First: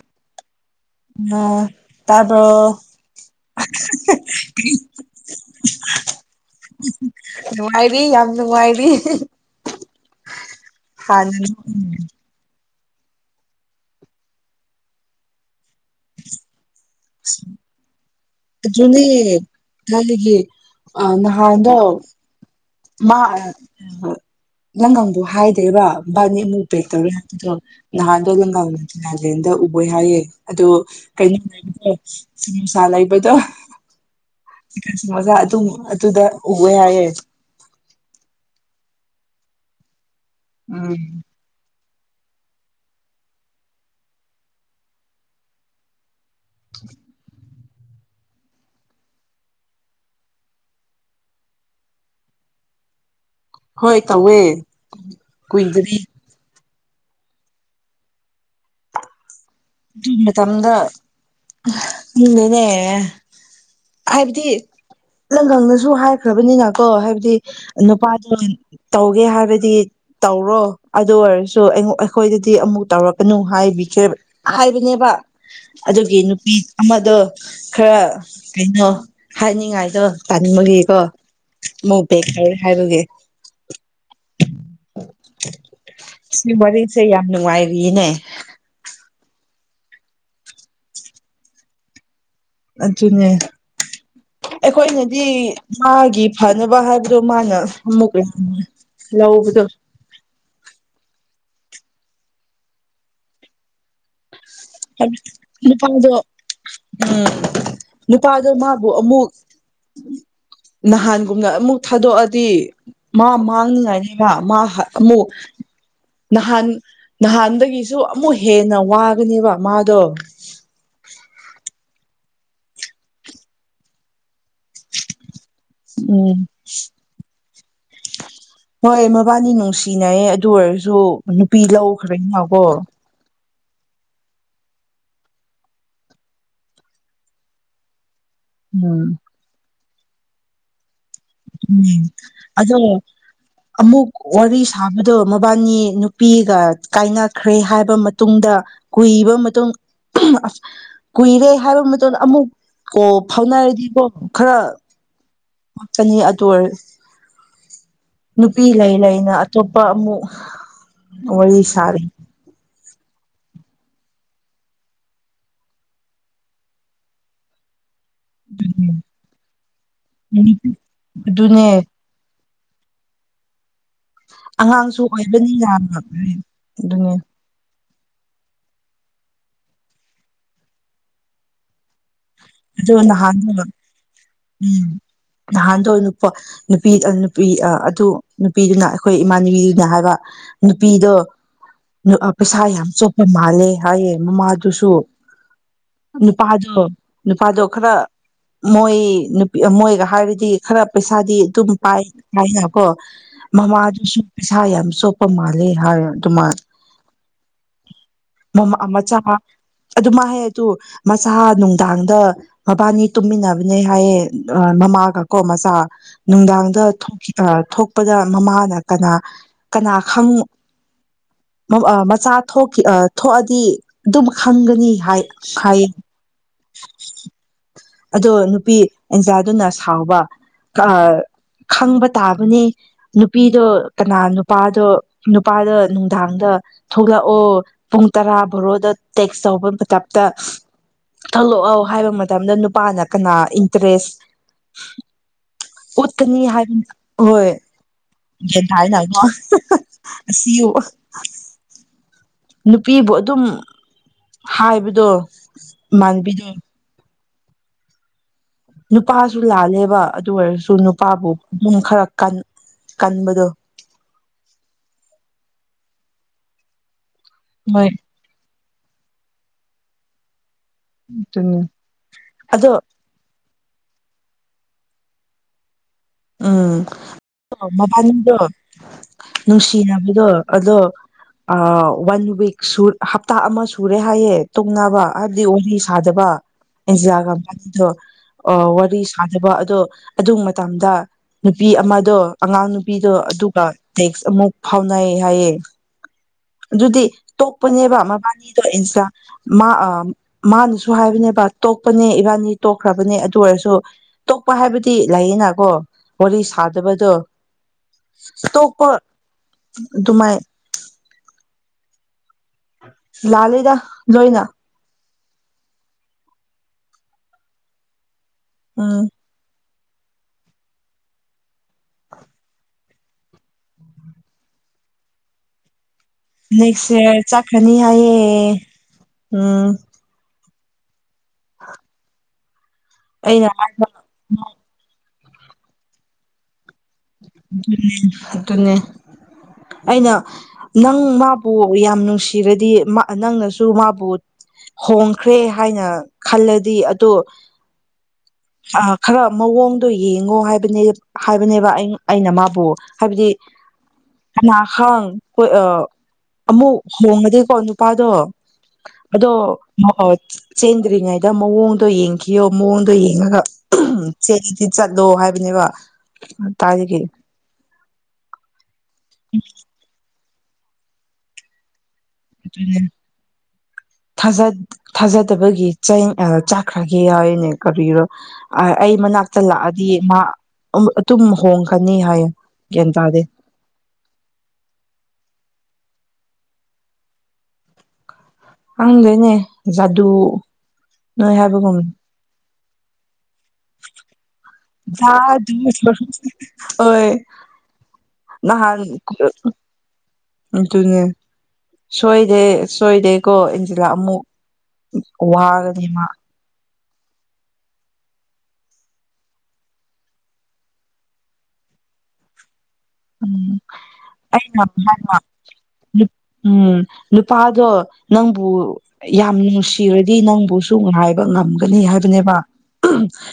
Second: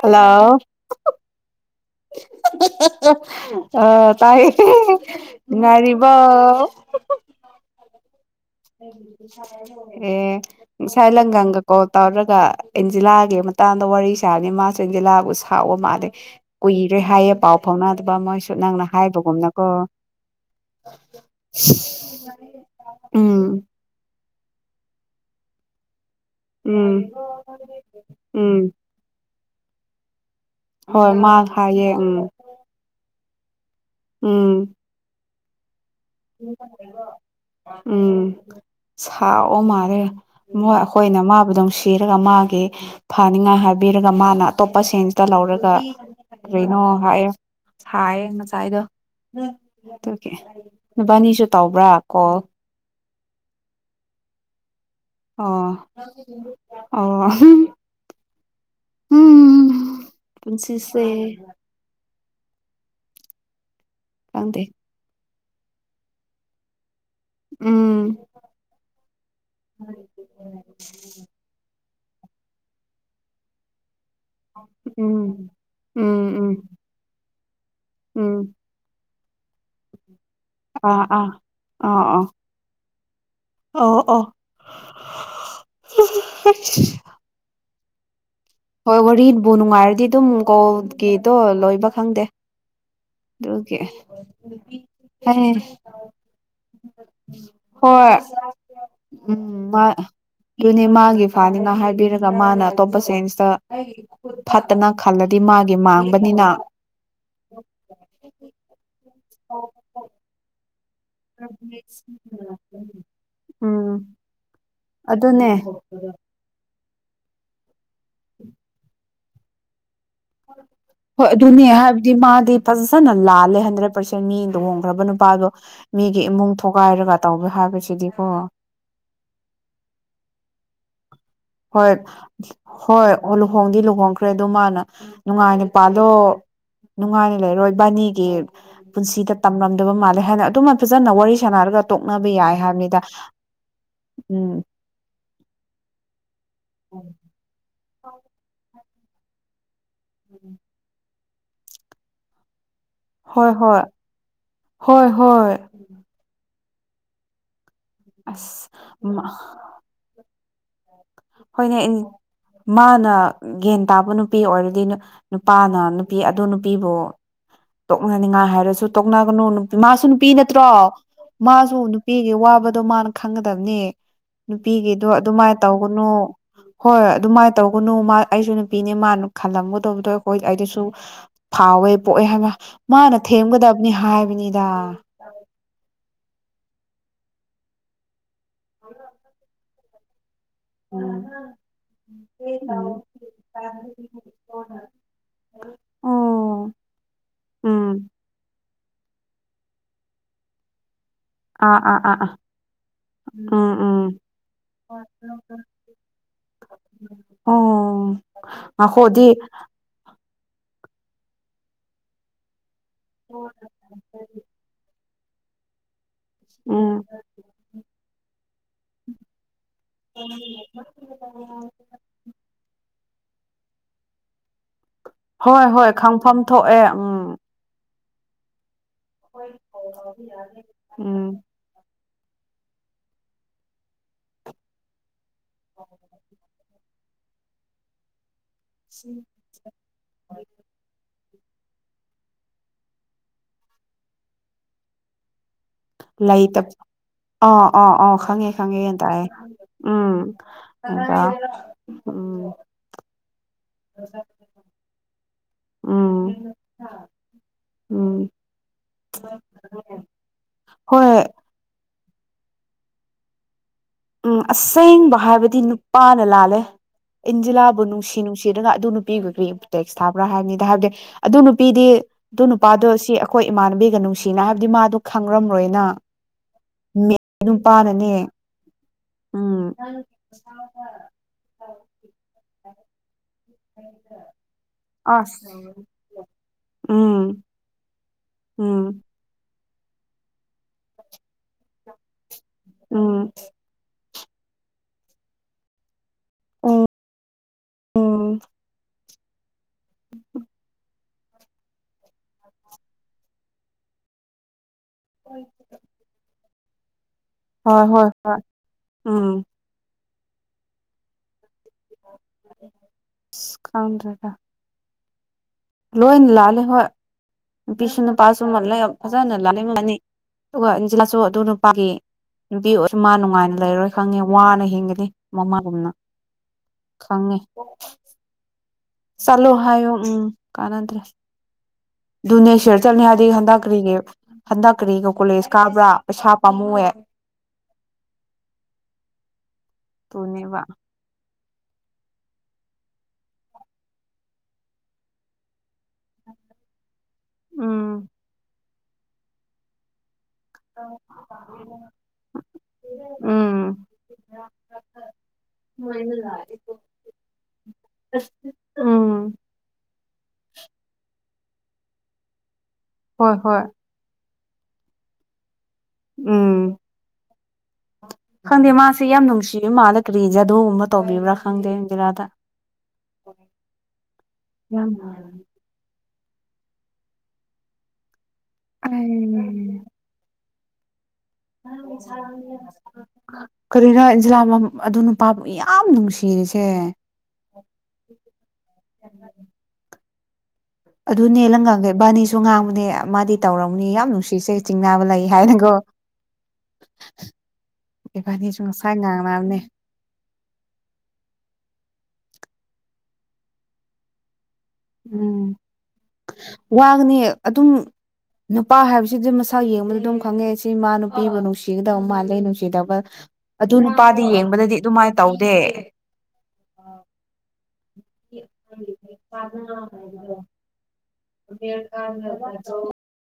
hello ꯑ ꯑ ꯇꯥꯕ꯭ꯔꯣ ꯍꯥ ꯍꯥ ꯍ ꯇꯥꯏ ꯇꯥꯏꯌꯦ ꯅꯨꯡꯉꯥꯏꯔꯤꯕꯣ ꯔꯤ ꯌꯥꯝ ꯅꯨꯡꯉꯥꯏꯔꯤ [unintelligible] ꯑꯦ ꯉꯁꯥꯏ ꯍꯥꯟꯅ ꯂꯪꯒꯪꯒ ꯀꯣꯜ ꯇꯧꯔꯒ ꯑꯦꯟꯖꯤꯂꯥꯒꯤ ꯃꯇꯥꯡꯗ ꯋꯥꯔꯤ ꯁꯥꯕꯅꯤ ꯃꯥꯁꯨ ꯑꯦꯟꯖꯤꯂꯥꯕꯨ ꯁꯥꯎꯕ ꯃꯥꯜꯂꯦ ꯀꯨꯏꯔꯦ ꯍꯥꯏꯌꯦ ꯄꯥꯎ ꯐꯥꯎꯅꯗꯕ ꯃꯣꯏ ꯑꯗꯨꯅꯦ ꯊꯥꯏꯅꯒꯤ ꯑ ꯅꯍꯥꯟꯅꯣ [inaudible] ꯃꯥ ꯑ ꯎꯝ ꯂꯪꯒꯪꯗꯨ ꯍꯥꯏꯗꯦꯕ ꯕꯥꯅꯤꯃꯨꯛ ꯄꯦꯛ ꯎꯝ ꯇꯧꯔꯒ ꯍꯥꯏ꯭ꯗꯔꯣ ꯅꯍꯥꯟꯗꯣ ꯎꯝ ꯂꯪꯒꯥꯡ ꯔꯦꯟꯗ ꯑꯣꯏ ꯍꯥꯏꯌꯦ ꯑꯗꯨ ꯍꯣꯏ ꯃꯥ ꯀꯩꯅꯣ ꯍꯥꯏꯌꯦ ꯂꯩꯕꯗꯣ ꯎꯝ ꯁꯃꯣꯁꯥ ꯂꯩꯕꯗꯣ ꯎꯝ ꯆꯤꯀꯟ ꯁꯃꯣꯁꯥ ꯇꯨꯡ ꯑ ꯑꯗꯨꯗ ꯎꯋꯦ ꯍꯥꯏꯌꯦ ꯎꯝ ꯁꯥꯥꯎ ꯕ ꯃꯥꯔꯦ ꯃꯣꯏ ꯑꯈꯣꯏꯅ ꯎꯝ ꯃꯥꯕꯨꯗꯧꯁꯤ ꯄꯤꯔꯒ ꯃꯥꯒꯤ ꯐꯅꯤꯉꯥꯏ ꯍꯥꯏꯕꯤꯔꯒ ꯃꯥꯅ ꯑꯇꯣꯞꯄ ꯁꯦꯟꯁꯇ ꯂꯧꯔꯒ ꯀ꯭ꯔꯤꯅꯣ ꯍꯥꯏꯌꯦ ꯁꯥꯏꯌꯦ ꯉꯁꯥꯏꯗꯣ ꯑꯗꯨꯒꯤ ꯅꯨꯕꯥꯅꯤꯁꯨ ꯇꯧꯕ꯭ꯔꯥ ꯀꯣꯜ ꯍꯣꯏ ꯇꯧꯋꯦ ꯑꯣ ꯀꯨꯏꯗꯔꯤ ꯑꯣ ꯎꯍꯨꯝ ꯍꯨꯝ ꯅꯨꯡꯇꯤꯒꯤ ꯃꯇꯝꯗ ꯑꯍꯍ ꯍꯤꯡꯂꯦꯅꯦ ꯍꯥꯏꯕꯗꯤ ꯈꯪꯗꯦ ꯂꯪꯒꯪꯅꯁꯨ ꯍꯥꯏꯈ꯭ꯔꯕꯅꯤꯅ ꯀꯣ ꯍꯥꯏ ꯎꯝ ꯅꯨꯄꯥꯗꯣ ꯇꯧꯒꯦ ꯍꯥꯏꯕꯗꯤ ꯇꯧꯔꯣ ꯑꯗꯨ ꯑꯣꯏꯔꯁꯨ ꯑꯩꯉ ꯑꯩꯈꯣꯏꯗꯗꯤ ꯑꯃꯨꯛ ꯇꯧꯔꯛꯀꯅꯨ ꯍꯥꯏꯕꯤꯈ꯭ꯔꯦ ꯍꯥꯏꯕꯅꯦꯕ ꯎꯝ ꯑꯗꯨꯒꯤ ꯎꯝ ꯎꯝ ꯅꯨꯄꯤ ꯑꯃꯗꯣ ꯈꯔ ꯎꯝ ꯑꯣ ꯍꯥꯏꯅꯤꯡꯉꯥꯏꯗꯣ ꯄꯥꯅꯤꯡꯕꯒꯤꯀꯣ ꯑꯥ ꯑꯥ ꯑꯥ ꯑꯥ ꯃꯧꯕꯦꯛ ꯇꯧꯔꯦ ꯍꯥꯏꯕꯒꯤ ꯑꯣ ꯑꯣ ꯁꯤ ꯋꯥꯔꯤꯁꯦ ꯌꯥꯝ ꯅꯨꯡꯉꯥꯏ ꯏꯅꯦ ꯍꯣꯏ ꯋꯥꯔꯤꯕꯨ ꯅꯨꯡꯉꯥꯏꯔꯗꯤ ꯑꯗꯨꯝ ꯀꯣꯜꯒꯤꯗꯣ ꯂꯣꯏꯕ ꯈꯪꯗꯦ ꯑꯗꯨꯅꯦ ꯑꯗꯨꯒꯤ ꯑꯩꯈꯣꯏꯅꯗꯤ ꯑꯦ ꯃꯥꯒꯤ ꯐꯅꯕ ꯍꯥꯏꯕꯗꯣ ꯃꯥꯅ ꯑꯃꯨꯛ ꯍꯣꯏ ꯌꯥꯝꯦ ꯎꯝ ꯂꯧꯕꯗꯣ ꯃꯥ ꯑꯗꯨꯅꯦ ꯃꯥꯒꯤ ꯐꯥꯅꯤꯅ ꯍꯥꯏꯕꯤꯔꯒ ꯃꯥꯅ ꯑꯇꯣꯞꯄ ꯆꯦꯟꯖꯇ ꯐꯠꯇꯅ ꯈꯜꯂꯗꯤ ꯃꯥꯒꯤ ꯅꯨꯄꯥꯗꯣ ꯃꯥꯡꯕꯅꯤꯅ ꯇꯥ ꯑꯗꯨ ꯃꯥ ꯑꯃꯨꯛ ꯅꯍꯥꯟꯒꯨꯝꯅ ꯑꯃꯨꯛ ꯊꯥꯗꯣꯛꯑꯗꯤ ꯃꯥ ꯎꯝ ꯃꯥꯡꯅꯤꯡꯉꯥꯏꯅꯦꯕ ꯃꯥ ꯃꯣ ꯑꯗꯨꯅꯦ ꯅꯍꯥꯟ ꯅꯍꯥꯟꯗꯒꯤ ꯁꯨ ꯑꯃꯨꯛ ꯍꯦꯟꯅ ꯋꯥ ꯅꯤꯕ ꯃꯥꯗ ꯍꯣꯏ ꯑꯗꯨꯅꯦ ꯍꯥꯏꯕꯗꯤ ꯃꯥꯗꯤ ꯐꯖ ꯐꯅ ꯂꯥꯜꯂꯦ ꯍꯟꯗ꯭ꯔꯦꯠ ꯄꯥꯔꯁꯦꯟ ꯃꯤ ꯂꯨꯍꯣꯡꯈ꯭ꯔꯕ ꯅꯨꯄꯥꯗꯣ ꯃꯤꯒꯤ ꯎꯝ ꯏꯃꯨꯡ ꯊꯣꯒꯥꯏꯔꯒ ꯇꯧꯕ ꯍꯥꯏꯕꯁꯤꯗꯤꯀꯣ ꯍꯣꯏ ꯃꯕꯥꯅꯤ ꯅꯨꯡꯁꯤꯅꯩ ꯑꯗꯨ ꯑꯣꯏꯔꯁꯨ [unintelligible] ꯅꯨꯄꯤ ꯍꯣꯏ ꯂꯧꯈ꯭ꯔꯦꯅꯕꯣ ꯍꯣꯏ ꯑꯣ ꯂꯨꯍꯣꯡꯗꯤ ꯂꯨꯍꯣꯡꯈ꯭ꯔꯦ ꯑꯗꯨ ꯃꯥꯅ ꯅꯨꯡꯉꯥꯏꯅ ꯄꯥꯜꯂꯣ ꯅꯨꯡꯉꯥꯏꯅ ꯂꯩꯔꯣꯏ ꯕꯥꯅꯤ ꯎꯝ ꯄꯨꯟꯁꯤꯗ ꯇꯝꯂꯝ ꯕ ꯃꯥꯜꯂꯦ ꯍꯥꯏꯅ ꯑꯗꯨꯃ ꯐꯖꯅ ꯋꯥꯔꯤ ꯁꯥꯟꯅꯔꯒ ꯎꯝ ꯇꯣꯛꯅꯕ ꯌꯥꯏ ꯑꯗꯣ ꯍꯥꯏꯕꯅꯤꯗ ꯑꯃꯨꯛ ꯋꯥꯔꯤ ꯎꯝ ꯁꯥꯕꯗꯣ ꯃꯕꯥꯅꯤ ꯄꯤꯒ ꯀꯥꯏꯅꯈ꯭ꯔꯦ ꯍꯥꯏꯕ ꯃꯇꯨꯡꯗ ꯀꯨꯏꯕ ꯃꯇꯨꯡ ꯑꯁ ꯀꯨꯏꯔꯦ ꯍꯥꯏꯕ ꯃꯇꯝꯗ ꯑꯃꯨꯛ ꯀ ꯍꯣꯏ ꯍꯣꯏ ꯐꯥꯎꯅꯔꯗꯤꯀꯣ ꯈꯔ ꯍꯣꯏ ꯍꯣꯏ ꯍꯥ ꯆꯅꯤ ꯑꯗꯨ ꯑꯣꯏꯔ ꯅꯨꯄꯤ ꯑꯁ ꯂꯩ ꯂꯩꯅ ꯑꯇꯣꯞꯄ ꯑꯃꯨꯛ ꯋꯥꯏ ꯍꯣꯏꯅꯦ ꯁꯔ ꯃꯥꯅ ꯒ꯭ꯌꯥꯟ ꯇꯥꯕ ꯅꯨꯄꯤ ꯑꯣꯏꯔꯗꯤ ꯅꯨꯄꯥꯅ ꯅꯨꯄꯤ ꯑꯗꯨ ꯅꯨꯄꯤꯕꯨ ꯇꯣꯛꯅꯅꯤꯡꯉꯥꯏ ꯍꯥꯏꯔꯁꯨ ꯇꯣꯛꯅꯒꯅꯨ ꯃꯥꯁꯨ ꯅꯨꯄꯤ ꯅꯠꯇ꯭ꯔꯣ ꯑꯗꯨꯅꯦ ꯃꯥꯁꯨ ꯅꯨꯄꯤꯒꯤ ꯋꯥꯕ ꯑꯗꯣ ꯃꯥꯅ ꯈꯪꯒꯗꯕꯅꯦ ꯑꯉꯥꯡꯁꯨ ꯅꯨꯄꯤꯒꯤꯗꯣ ꯑꯣꯏꯕꯅꯤ ꯑꯗꯨꯃꯥꯏꯅ ꯌꯥꯝ ꯇꯧꯒꯅꯨ ꯍꯣꯏ ꯑꯗꯨꯃꯥꯏꯅ ꯇꯧ ꯀꯅꯨ ꯃꯥ ꯑꯩꯁꯨ ꯅꯨꯄꯤꯅꯦ ꯃꯥꯅ ꯈꯜꯂꯝꯒꯗꯧꯕꯗꯣ ꯑꯩꯈꯣꯏ ꯑꯩꯗꯁꯨ ꯐꯥꯎꯋꯦ ꯄꯣꯛꯑꯦ ꯍꯥꯏꯕ ꯑꯗꯨ ꯃꯥꯅ ꯅꯍꯥꯟꯗꯣ ꯊꯦꯝꯒꯗꯕꯅꯤ ꯍꯥꯏꯕꯅꯤꯗ ꯎꯝ ꯅꯍꯥꯟꯗꯣ ꯅꯨꯄꯥ ꯅꯨꯄꯤ ꯅꯨꯄꯤ ꯑꯗꯨ ꯅꯨꯄꯤꯗꯨꯅ ꯑꯩꯈꯣꯏ ꯏꯃꯥꯅ ꯅꯨꯕꯤꯗꯨꯅ ꯍꯥꯏ ꯋꯥ ꯅꯨꯄꯤꯗꯣ ꯎꯝ ꯄꯩꯁꯥ ꯌꯥꯝ ꯆꯣꯞꯄ ꯃꯥꯜꯂꯦ ꯍꯥꯏꯌꯦ ꯃꯃꯥꯗꯨꯁꯨ ꯑꯣ ꯅꯨꯄꯥꯗꯣ ꯅꯨꯄꯥꯗꯣ ꯈꯔ ꯎꯝ ꯃꯣꯏ ꯅꯨꯄꯤ ꯃꯣꯏꯒ ꯍꯥꯏꯔꯗꯤ ꯈꯔ ꯄꯩꯁꯥꯗꯤ ꯑꯗꯨꯝ ꯑꯥ ꯑꯥ ꯄꯥꯏ ꯑꯥ ꯑꯥ ꯍꯥꯏꯥꯏꯅꯀꯣ ꯎꯝ ꯎꯝ ꯃꯃꯥꯗꯨꯁꯨ ꯄꯩꯁꯥ ꯌꯥꯝ ꯁꯣꯛꯄ ꯃꯥꯜꯂꯦ ꯍꯥꯏꯔꯣ ꯑꯗꯨꯃꯥꯏꯅ ꯑꯣ ꯃꯃꯥ ꯃꯆꯥ ꯉꯈꯣꯗꯤ ꯑꯗꯨꯃ ꯍꯥꯏ ꯃꯁꯥ ꯅꯨꯡ ꯇꯥꯡꯗ ꯃꯕꯥꯅꯤ ꯇꯨꯝꯃꯤꯟꯅꯕꯅꯦ ꯍꯥꯏꯌꯦꯦ ꯃꯃꯥꯒ ꯀꯣꯃꯁꯥ ꯅꯨꯡꯗꯥꯡꯗ ꯎꯝ ꯊꯣꯛꯈꯤ ꯊꯣꯛꯄꯗ ꯃꯃꯥꯅ ꯀꯅꯥ ꯀꯅꯥ ꯈꯪ ꯃꯆꯥ ꯊꯣꯛꯈꯤ ꯊꯣꯛꯑꯗꯤ ꯑꯗꯨꯝ ꯈꯟꯒꯅꯤ ꯍꯣꯏ ꯍꯣꯏ ꯈꯪꯐꯝ ꯊꯣꯛꯑꯦ ꯎꯝ ꯑꯗꯣ ꯅꯨꯄꯤ ꯑꯦꯟꯖꯥꯗꯨꯅ ꯁꯥꯎꯕ ꯎꯝ ꯈꯪꯕ ꯇꯥꯕꯅꯦ ꯅꯨꯄꯤꯗꯣ ꯀꯅꯥ ꯅꯨꯄꯥꯗꯣ ꯅꯨꯄꯥꯗ ꯅꯨꯡꯗꯥꯡꯗ ꯊꯣꯛꯂꯛꯑꯣ ꯄꯨꯡ ꯇꯔꯥ ꯕꯣꯔꯣꯗ ꯇꯦꯛꯁ ꯇꯧꯕ ꯄꯊꯥꯞꯇ ꯊꯣꯛꯂꯛꯑꯣ ꯍꯥꯏꯕ ꯃꯇꯝꯗ ꯄꯥꯅ ꯀꯅꯥ ꯏꯟꯇꯔꯦꯁ ꯎꯠꯀꯅꯤ ꯂꯩꯇ ꯍꯥꯏꯕ ꯍꯣꯏ ꯑꯥ ꯑꯥ ꯑꯥ ꯈꯪꯉꯦ ꯒ꯭ꯌꯥꯟ ꯈꯪꯉꯦ ꯌꯦ ꯇꯥꯏꯅꯀꯣ ꯇꯔꯦ ꯎꯝ ꯑꯁꯤ ꯎꯝ ꯅꯨꯄꯤꯕꯨ ꯑꯗꯨꯝ ꯍꯥꯏꯕꯗꯣ ꯃꯥꯟꯕꯤꯗꯣ ꯎꯝ ꯎꯝ ꯅꯨꯄꯥꯁꯨ ꯂꯥꯜꯂꯦꯕ ꯑꯗꯨ ꯑꯣꯏꯔꯁꯨ ꯍꯣꯏ ꯅꯨꯄꯥꯕꯨ ꯃꯟ ꯈꯔ ꯀꯟ ꯀꯟꯕꯗꯣ ꯎꯝ ꯑꯁꯦꯡꯕ ꯍꯥꯏꯕꯗꯤ ꯅꯨꯄꯥꯅ ꯂꯥꯜꯂꯦ ꯍꯣꯏ ꯏꯟꯖꯂꯥꯕꯨꯅꯨꯁꯤꯅꯨꯁꯤ ꯑꯗꯨ ꯅꯨꯄꯤꯒꯄꯤ ꯇꯦꯛꯁ ꯊꯥꯕ꯭ꯔꯥ ꯍꯥꯏꯅꯤ ꯍꯥꯏꯕꯗꯤ ꯑꯗꯨ ꯑꯗꯨꯅꯤ ꯅꯨꯄꯤꯗꯤ ꯑꯗꯨ ꯑꯗꯣ ꯅꯨꯄꯥꯗꯣ ꯁꯤ ꯑꯩꯈꯣꯏ ꯏꯃꯥꯟꯅꯕꯤꯒ ꯅꯨꯡꯁꯤꯅ ꯍꯥꯏꯕꯗꯤ ꯃꯥꯗꯣ ꯈꯪꯔꯝꯔꯣꯏꯅ ꯎꯝ ꯃꯦ ꯅꯨꯄꯥꯅꯅꯦ ꯃꯕꯥꯅꯤꯗꯣ ꯎꯝ ꯅꯨꯡꯁꯤꯅꯕꯗꯣ ꯑꯗꯣ ꯋꯥꯟ ꯋꯤꯛ ꯍꯞꯇꯥ ꯑꯃ ꯁꯨꯔꯦ ꯍꯥꯏꯌꯦꯦ ꯇꯨꯡꯅꯕ ꯍꯥꯏꯕꯗꯤ ꯑꯁ ꯋꯥꯔꯤ ꯁꯥꯗꯕ ꯑꯦꯟꯖꯤꯔꯥꯒ ꯎꯝ ꯃꯅꯤꯗꯣ ꯑ ꯋꯥꯔꯤ ꯎꯝ ꯁꯥꯗ ꯀ ꯑꯗꯣ ꯑꯗꯨ ꯃꯇꯝꯗ ꯅꯨꯄꯤ ꯑꯃꯗꯣ ꯑꯉꯥꯡ ꯅꯨꯕꯤꯗꯣ ꯎꯝ ꯑꯗꯨꯒ ꯃꯨꯛ ꯐꯥꯎꯅꯥ ꯍꯥꯏꯌꯦ ꯎꯝ ꯑꯗꯨꯗꯤ ꯇꯣꯛꯄꯅꯦꯕ ꯎꯝ ꯃꯕꯥꯅꯤꯗꯣ ꯏꯟꯁꯥ ꯃꯥ ꯑ ꯃꯥꯅꯁꯨ ꯍꯥꯏꯕꯅꯦ ꯇꯣꯛꯄꯅꯦ ꯏꯕꯥꯅꯤ ꯇꯣꯛꯈ꯭ꯔꯕꯅꯦ ꯑꯗꯨ ꯑꯣꯏꯔꯁꯨ ꯇꯣꯛꯄ ꯍꯥꯏꯕꯗꯤ ꯤ ꯂꯩꯌꯦꯅꯀꯣ ꯋꯥꯔꯤ ꯁꯥꯗꯕꯗꯣ ꯍꯣꯏ ꯍꯣꯏ ꯍꯣꯏ ꯎꯝ ꯗꯨꯃꯥꯏ [inaudible] ꯂꯥ ꯑꯁ ꯂꯩꯗ ꯈꯪꯗ꯭ꯔꯦꯗ ꯂꯣꯏꯅ ꯂꯣꯏꯅ ꯂꯥꯂꯦ ꯍꯣꯏ ꯄꯤꯁꯅ ꯄꯁꯨ ꯃꯜ ꯂꯩ ꯎꯝ ꯐꯖꯥꯅ ꯂꯅꯤ ꯑꯗꯨꯒꯟꯖꯤ ꯂꯁꯨꯣ ꯑꯗꯨꯅ [inaudible] ꯁ ꯃꯥ ꯅꯨꯡꯉꯥꯏꯅ ꯂꯩꯔꯣꯏ ꯈꯪꯉꯦ ꯋꯥꯅ ꯍꯤꯡꯒꯅꯤ ꯃꯃꯥꯒꯣꯨꯝꯅ ꯅꯦꯛꯁ ꯏꯔ ꯆꯠꯈꯅꯤ ꯍꯥꯏꯌꯦ ꯁꯂꯣꯍꯣ ꯎꯝ ꯎ ꯀꯅꯗ꯭ꯔ ꯅꯦꯁꯔ ꯆꯅꯤ ꯍꯥꯏꯗꯤ ꯑꯩꯅ ꯍꯟꯗ ꯍꯥꯏꯕ ꯀꯔꯤꯒ ꯍꯟꯗ ꯀꯔꯤꯒ ꯀꯣꯂꯦꯖ ꯀꯥꯕ꯭ꯔꯥ ꯄꯩꯁꯥ ꯄꯥꯝꯃꯧꯑꯦ ꯑꯗꯨꯟꯅ ꯑꯗꯨ ꯑꯗꯨꯟꯅ ꯑꯩꯅ ꯑꯗꯨꯅꯦꯕ ꯅꯪ ꯃꯥ ꯌꯥꯝ ꯅꯨꯡꯁꯤꯔꯗꯤ ꯅꯪꯅꯁꯨ ꯃꯥꯕꯨ ꯍꯣꯡꯈ꯭ꯔꯦ ꯍꯥꯏꯅ ꯈꯜꯂꯗꯤ ꯑꯗꯣ ꯎꯝ ꯑ ꯈꯔ ꯃꯑꯣꯡꯗꯣꯌꯦ ꯕꯅꯦ ꯑꯩꯅꯕꯨ ꯍꯥꯏꯕꯗꯤꯅꯥ ꯎꯝ ꯑꯃꯨ ꯍꯣꯡꯉꯗꯀꯣ ꯅꯨꯄꯥꯗꯣ ꯎꯝ ꯑꯣ ꯆꯦꯟꯗ꯭ꯔꯤꯉꯩ ꯃꯑꯣꯡꯗꯣ ꯌꯦꯡꯈꯤꯕꯌꯣ ꯃꯑꯣꯡꯗ ꯍꯣꯏ ꯑꯗꯨꯒꯒ ꯍꯣꯏ ꯁꯦꯗꯤ ꯆꯠꯂꯣ ꯍꯥꯏꯕꯅꯦꯕ ꯎꯝ ꯇꯥꯔꯗꯒꯤ ꯈꯪꯗꯦ ꯃꯥꯁꯦ ꯌꯥꯝ ꯅꯨꯡꯁꯤꯌꯦ ꯃꯥꯅ ꯐꯔꯤꯖꯥꯗꯨꯒꯨꯝꯕ ꯇꯧꯕꯤꯕ꯭ꯔꯥ ꯈꯪꯗꯦ ꯑꯟꯖꯤꯂꯥꯗ ꯑꯗꯨꯖ ꯌꯥꯝ ꯊꯥꯖꯗꯕꯒꯤ ꯆꯩ ꯑ ꯆꯥꯛꯈ꯭ꯔꯥꯒꯤ ꯍꯥꯏꯅꯦ ꯀꯔꯣ ꯑ ꯑꯩ ꯃꯅꯥꯛꯇ ꯂꯥꯛꯑꯗꯤ ꯃꯥ ꯑ ꯇꯥꯗꯦ ꯀꯔꯤꯅꯣ ꯏꯟꯖꯤꯂꯥ ꯑꯗꯨ ꯅꯨꯄꯥ ꯌꯥꯝ ꯅꯨꯡꯁꯤ ꯁꯤꯔꯤꯁꯦ ꯍꯪꯗꯣꯏꯅꯦ ꯖꯥꯗꯨ ꯑꯗꯨ ꯅꯣꯏ ꯅꯦꯜꯍꯪꯒꯥꯡꯈꯩ ꯕꯥꯅꯤꯁꯨ ꯉꯥꯡꯕ ꯃꯥ ꯍꯥꯏꯅꯀꯣ ꯑꯣꯏ ꯏꯕꯥꯅꯤꯁꯨ ꯅꯍꯥꯟ ꯉꯁꯥꯏ ꯉꯥꯡꯅꯕꯅꯦ ꯇꯦ ꯁꯣꯏꯗꯦ ꯁꯣꯏꯗꯦꯀꯣ ꯏꯟꯖꯤꯂꯥ ꯑꯃꯨꯛ ꯎꯝ ꯋꯥꯒꯗꯤꯃ ꯋꯥꯒꯅꯤ ꯑꯗꯨꯝ ꯅꯨꯄꯥ ꯍꯥꯏꯕꯁꯤꯗꯤ ꯃꯁꯥ ꯌꯦꯡꯕꯗ ꯑꯗꯨꯝ ꯈꯪꯉꯦ ꯁꯤ ꯃꯥ ꯅꯨꯄꯤꯕꯨ ꯅꯨꯡꯁꯤꯒꯗꯕ ꯃꯥꯜꯂꯦ ꯅꯨꯡꯁꯤ ꯎꯝ ꯑꯗꯨ ꯅꯨꯄꯥꯗꯤ ꯑꯩꯅ ꯌꯦꯡꯕꯗꯗꯤ ꯍꯥꯏꯕ ꯑꯗꯨꯃꯥꯏꯅ ꯇꯧꯗꯦ ꯎꯝ ꯅꯨꯄꯥꯗꯣ ꯅꯪꯕꯨ ꯌꯥꯝ ꯅꯨꯡꯁꯤꯔꯗꯤ ꯅꯪꯕꯨꯁꯨꯥꯏꯕ ꯉꯝꯒꯅꯤ ꯍꯥꯏꯕꯅꯦꯕ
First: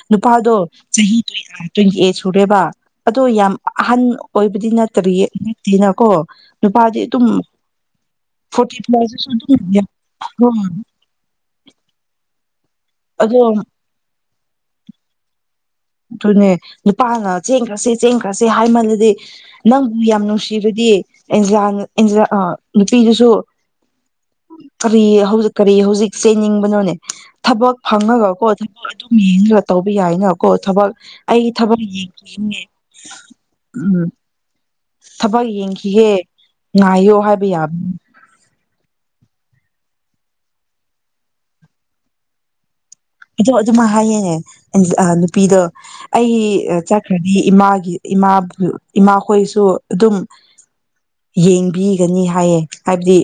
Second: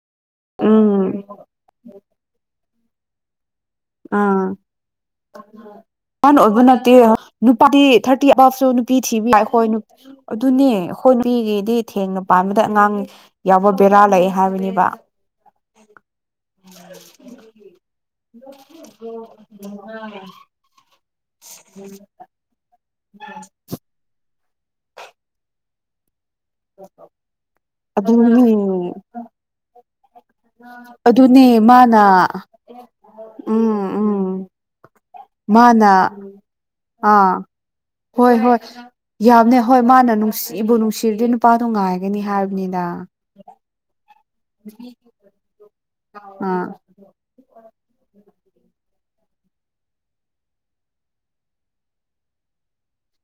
ꯅꯨꯄꯥꯗꯣ ꯎꯝ ꯆꯍꯤ ꯇ꯭ꯋꯦꯟꯇꯤ ꯑꯩꯠ ꯁꯨꯔꯦꯕ ꯑꯗꯣ ꯌꯥꯝ ꯍꯟꯅ ꯑꯥ ꯑꯣꯏꯕ ꯅꯠꯇꯦ ꯅꯨꯄꯥꯗꯤ ꯑꯗꯨꯝ ꯅꯨꯄꯥꯗꯤ ꯊꯥꯔꯇꯤ ꯑꯕꯞꯁꯨ ꯐꯣꯔꯇꯤ ꯅꯨꯄꯤ ꯄ꯭ꯂꯁꯇꯁꯨ ꯊꯤꯕ ꯑꯗꯨꯝ ꯌꯥꯏꯣꯏ ꯌꯥꯝ ꯑꯗꯨꯅꯤ ꯑꯩꯈꯣꯏ ꯅꯨꯄꯤꯒꯤꯗꯤ ꯊꯦꯡꯅ ꯄꯥꯝꯃꯦ ꯑꯉꯥꯡ ꯑꯗꯣ ꯌꯥꯎꯕ ꯕꯦꯔꯥ ꯂꯩ ꯍꯥꯏꯕꯅꯦꯕ ꯑꯗꯨꯅꯦ ꯅꯨꯄꯥꯅ ꯆꯦꯡꯈ꯭ꯔꯁꯦ ꯆꯦꯡꯈ꯭ꯔꯁꯦ ꯍꯥꯏ ꯃꯜꯂꯗꯤ ꯅꯪꯕꯨ ꯌꯥꯝ ꯅꯨꯡꯁꯤꯔꯗꯤ ꯑꯦꯟꯖ ꯏꯟꯖꯥ ꯑ ꯅꯨꯄꯤꯗꯨꯁꯨ ꯀꯔꯤ ꯍꯧꯖꯤꯛ ꯀꯔꯤ ꯍꯧꯖꯤꯛ ꯆꯦꯟꯅꯤꯡꯕꯅꯣꯅꯦ ꯊꯕꯛ ꯑꯗꯨꯅꯦ ꯐꯪꯉꯒꯀꯣ ꯊꯕꯛ ꯑꯗꯨꯝ ꯌꯦꯡꯉꯒ ꯇꯧꯕ ꯌꯥꯏꯅ ꯀꯣ ꯊꯕꯛ ꯑꯗꯨꯅꯦ ꯑꯩꯒꯤ ꯊꯕꯛ ꯃꯥꯅ ꯌꯦꯡꯈꯤꯅꯦ ꯎꯝ ꯊꯕꯛ ꯃꯥꯅ ꯌꯦꯡꯈꯤꯒꯦ ꯉꯥꯏꯌꯣ ꯑꯥ ꯍꯥꯏꯕ ꯌꯥꯕꯅꯤ ꯍꯣꯏ ꯍꯣꯏ ꯌꯥꯝꯅ ꯍꯣꯏ ꯃꯥꯅ ꯅꯨꯡꯁꯤꯕꯨ ꯅꯨꯡꯁꯤꯔꯗꯤ ꯅꯨꯄꯥꯗꯣ ꯉꯥꯏꯒꯅꯤ ꯍꯥꯏꯕꯅꯤꯅ ꯑꯗꯣ ꯑꯗꯨꯃ ꯍꯥꯏꯌꯦꯦꯅꯦ ꯅꯨꯄꯤꯗꯣ ꯑꯩ ꯑꯥ ꯆꯠꯈ꯭ꯔꯗꯤ ꯏꯃꯥꯒꯤ ꯏꯃꯥ ꯏꯃꯥꯈꯣꯏꯁꯨ ꯑꯗꯨꯝ ꯌꯦꯡꯕꯤꯒꯅꯤ ꯍꯥꯏꯌꯦ ꯍꯥꯏꯕꯗꯤ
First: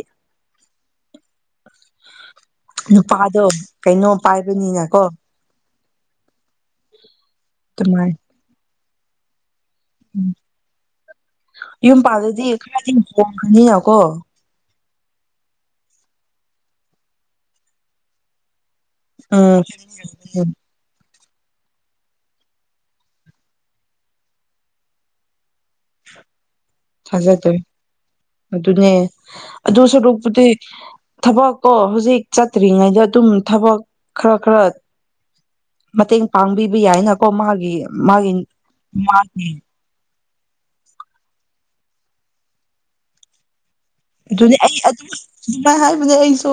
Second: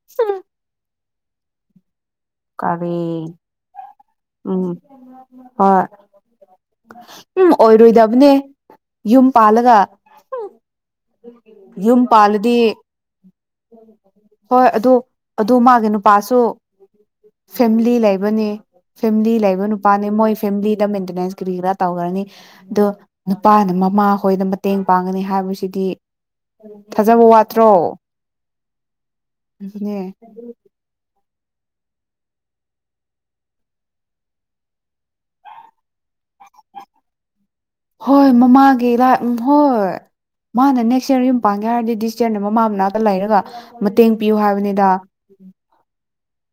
ꯀꯔꯦꯟ ꯅꯨꯄꯥꯗꯣ ꯀꯩꯅꯣ ꯎꯝ ꯄꯥꯏꯕꯅꯤꯅꯀꯣ ꯍꯣꯏ ꯎꯝ ꯑꯗꯨꯃꯥꯏ ꯑꯣꯏꯔꯣꯏꯗꯕꯅꯦ ꯌꯨꯝ ꯄꯥꯂꯒ ꯎꯝ ꯌꯨꯝ ꯄꯥꯟꯜꯗꯗꯤ ꯈꯔꯗꯤ ꯍꯣꯡꯉꯅꯤꯅꯀꯣ ꯍꯣꯏ ꯑꯗꯨ ꯑꯗꯨ ꯃꯥꯒꯤ ꯅꯨꯄꯥꯁꯨ ꯐꯦꯃꯤꯂꯤ ꯂꯩꯕꯅꯤ ꯐꯦꯃꯤꯂꯤ ꯎꯝ ꯂꯩꯕ ꯅꯨꯄꯥꯅꯦ ꯃꯣꯏ ꯐꯦꯃꯤꯂꯤꯗ ꯃꯦꯟꯇꯦꯅꯦꯟꯁ ꯀꯔꯤ ꯀꯔꯥ ꯇꯧꯈ꯭ꯔꯅꯤ ꯑꯗꯣ ꯅꯨꯄꯥꯅ ꯃꯃꯥ ꯍꯣꯏꯅ ꯃꯇꯦꯡ ꯄꯥꯡꯒꯅꯤ ꯍꯥꯏꯕꯁꯤꯗꯤ ꯐꯖꯕ ꯊꯥꯖꯗ꯭ꯔꯦ ꯋꯥꯠꯇ꯭ꯔꯣ ꯑꯗꯨꯅꯦ ꯑꯗꯨꯅꯦ ꯑꯗꯣꯁ ꯔꯣꯛꯄꯗꯤ ꯊꯕꯛ ꯀꯣ ꯍꯧꯖꯤꯛ ꯆꯠꯇ꯭ꯔꯤꯉꯩꯗ ꯑꯗꯨꯝ ꯊꯕꯛ ꯈꯔ ꯈꯔ ꯃꯇꯦꯡ ꯄꯥꯡꯕꯤꯕ ꯌꯥꯏꯅꯀꯣ ꯃꯥꯒꯤ ꯍꯣꯏ ꯃꯥꯒꯤ ꯃꯃꯥꯒꯤ ꯂꯥꯏ ꯎꯝ ꯃꯥꯒꯤ ꯍꯣꯏ ꯃꯥꯅ ꯅꯦꯛꯁ ꯌꯔ ꯌꯨꯝ ꯄꯥꯡꯒꯦ ꯍꯥꯏꯔꯗꯤ ꯗꯤꯁ ꯌꯔꯅ ꯃꯃꯥ ꯃꯅꯥꯛꯇ ꯂꯩꯔꯒ ꯃꯇꯦꯡ ꯄꯤꯌꯨ ꯑꯗꯨꯗꯤ ꯑꯩ ꯍꯥꯏꯕꯅꯤꯗ ꯑꯗꯨ ꯑꯗꯨꯥꯏ ꯍꯥꯏꯕ ꯑꯩ ꯁꯣ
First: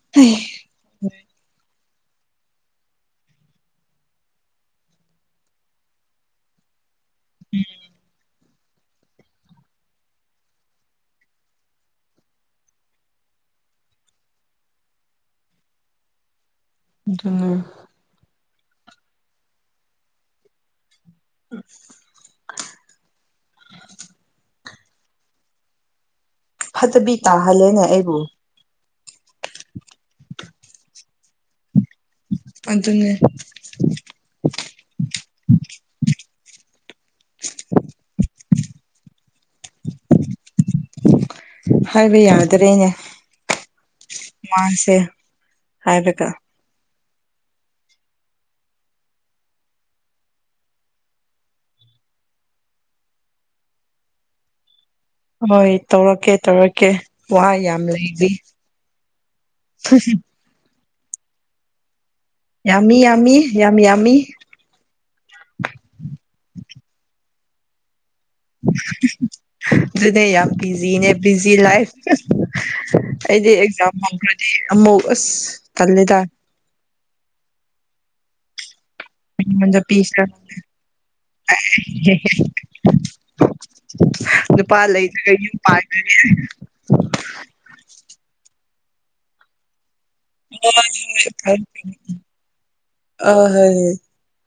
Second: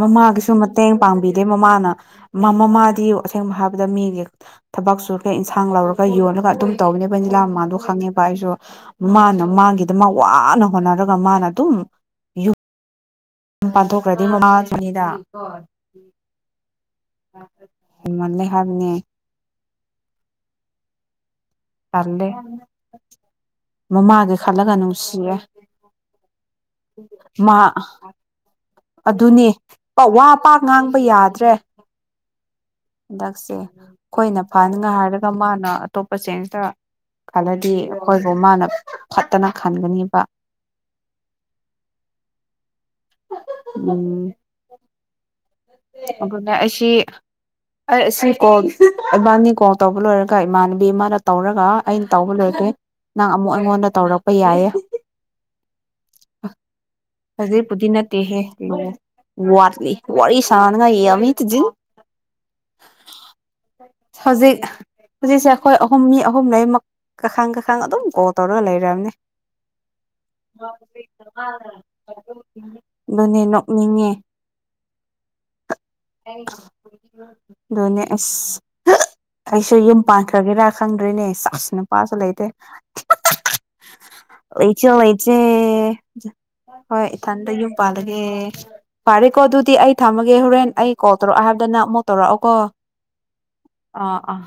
ꯃꯃꯥꯒꯤꯁꯨ ꯃꯇꯦꯡ ꯄꯥꯡꯕꯤꯗꯦ ꯃꯃꯥꯅ ꯃꯃꯥꯗꯤ ꯑꯁꯦꯡꯕ ꯍꯥꯏꯕꯗ ꯃꯤꯒꯤ ꯊꯕꯛ ꯁꯨꯔꯒ ꯏꯟꯁꯥꯡ ꯂꯧꯔꯒ ꯌꯣꯜꯂꯒ ꯑꯗꯨꯝ ꯇꯧꯅꯦꯕ ꯂꯥ ꯃꯃꯜꯗꯣ ꯈꯪꯉꯦꯕ ꯑꯩꯁꯨ ꯃꯥꯅ ꯃꯥꯒꯤꯗ ꯃꯥ ꯋꯥꯅ ꯍꯣꯠꯅꯔꯒ ꯃꯥꯅ ꯑꯗꯨꯝ ꯁꯨꯝ ꯄꯥꯟꯊꯣꯛꯈ꯭ꯔꯗꯤ ꯃꯃꯥꯗꯨꯅꯤꯗ ꯑꯗꯨ ꯊꯝꯅꯤ ꯇꯂꯦ ꯃꯃꯥꯒꯦ ꯈꯜꯂ ꯀꯅ ꯈꯨꯁꯤ ꯐꯠꯇꯕꯤ ꯇꯥꯍꯜꯂꯦꯅꯦ ꯑꯩꯕꯨ ꯑꯗꯨꯅꯦ ꯋꯥ ꯄ ꯉꯥꯡꯕ ꯌꯥꯗ꯭ꯔꯦ ꯑꯗꯨꯅꯦ ꯍꯟꯗꯛꯁꯦ ꯑꯩꯈꯣꯏꯅ ꯐꯅꯤꯡꯉꯥꯏ ꯍꯥꯏꯔꯒ ꯃꯥꯅ ꯑꯇꯣꯞꯄ ꯆꯦꯟꯁꯤꯇ ꯈꯜꯂꯗꯤ ꯑꯩꯈꯣꯏꯕꯨ ꯃꯥꯅ ꯐꯠꯇꯅ ꯈꯟꯒꯅꯦꯕ ꯍꯥꯏꯕ ꯌꯥꯗ꯭ꯔꯦꯅꯦ ꯎꯝ ꯃꯥꯁꯦ ꯍꯥꯏꯔꯒ ꯑꯁꯤ ꯑꯩ ꯑꯁꯤ ꯀꯣꯜ ꯏꯕꯥꯅꯤ ꯀꯣꯜ ꯇꯧꯕ ꯂꯣꯏꯔꯒ ꯏꯃꯥꯟꯅꯕꯤ ꯑꯃꯅ ꯇꯧꯔꯒ ꯑꯩꯅ ꯇꯧꯕ ꯂꯣꯏꯔꯗꯣꯏ ꯅꯪ ꯑꯃꯨꯛ ꯑꯩꯉꯣꯟꯗ ꯇꯧꯔꯛꯄ ꯌꯥꯏꯌꯦ ꯍꯣꯏ ꯇꯧꯔꯛꯀꯦ ꯇꯧꯔꯛꯀꯦ ꯋꯥ ꯌꯥꯝ ꯐꯖꯤꯩꯄꯗꯤ ꯂꯩꯕꯤ ꯅꯠꯇꯦꯍꯦ ꯋꯥꯠꯂꯤ ꯋꯥꯔꯤ ꯁꯥ ꯍ ꯉ ꯑꯃꯤꯠꯖꯤ ꯌꯥꯝꯃꯤ ꯌꯥꯝꯃꯤ ꯌꯥꯝ ꯌꯥꯝꯃꯤ ꯍꯧꯖꯤꯛ ꯍꯧꯖꯤꯛꯁꯦ ꯑꯩꯈꯣꯏ ꯑꯍꯨꯝ ꯃꯤ ꯑꯍꯨꯝ ꯂꯩꯃꯛ ꯀꯥꯈꯪ ꯀꯥꯈꯪ ꯑꯗꯨꯝ ꯀꯣꯜ ꯇꯧꯔꯒ ꯂꯩꯔꯕꯅꯦ ꯑꯗꯨꯅꯦ ꯌꯥꯝ ꯕꯤꯖꯤꯅꯦ ꯕꯤꯖꯤ ꯂꯥꯏꯐ ꯑꯗꯨꯅꯦ ꯑꯩꯗꯤ ꯑꯦꯛꯖꯥꯝ ꯅꯣꯛꯅꯤꯡꯉꯦ ꯍꯧꯈ꯭ꯔꯗꯤ ꯑꯃꯧ ꯑꯁ ꯈꯜꯂꯦꯗ ꯑꯗꯨꯅꯦ ꯑꯁ ꯑꯩꯁꯨ ꯌꯨꯝ ꯄꯤꯁꯤꯔ ꯄꯥꯟꯈ꯭ꯔꯒꯦꯔꯥ ꯈꯪꯗ꯭ꯔꯔꯤꯅꯦ ꯆꯥꯛꯁꯤ ꯅꯨꯄꯥꯁꯨ ꯂꯩꯇꯦ ꯅꯨꯄꯥ ꯂꯩꯆꯣ ꯂꯩꯇ꯭ꯔꯒ ꯂꯩꯆꯦ ꯌꯨꯝ ꯄꯥꯟꯈ꯭ꯔꯒꯦ ꯍꯣꯏ ꯏꯊꯟꯗ ꯌꯨꯝ ꯄ ꯒꯦ ꯐꯔꯦ ꯀꯣ ꯑꯗꯨꯗꯤ ꯑ ꯊꯝꯃꯒꯦ ꯍꯣꯔꯦꯟ ꯑꯩ ꯀꯣꯜ ꯇꯧꯔꯛꯑꯣ ꯍꯥꯏꯕꯗꯅ ꯑꯃꯨꯛ ꯇꯧꯔꯛꯑꯣꯀꯣ ꯑ ꯍꯣꯏ ꯑꯥ ꯑꯥ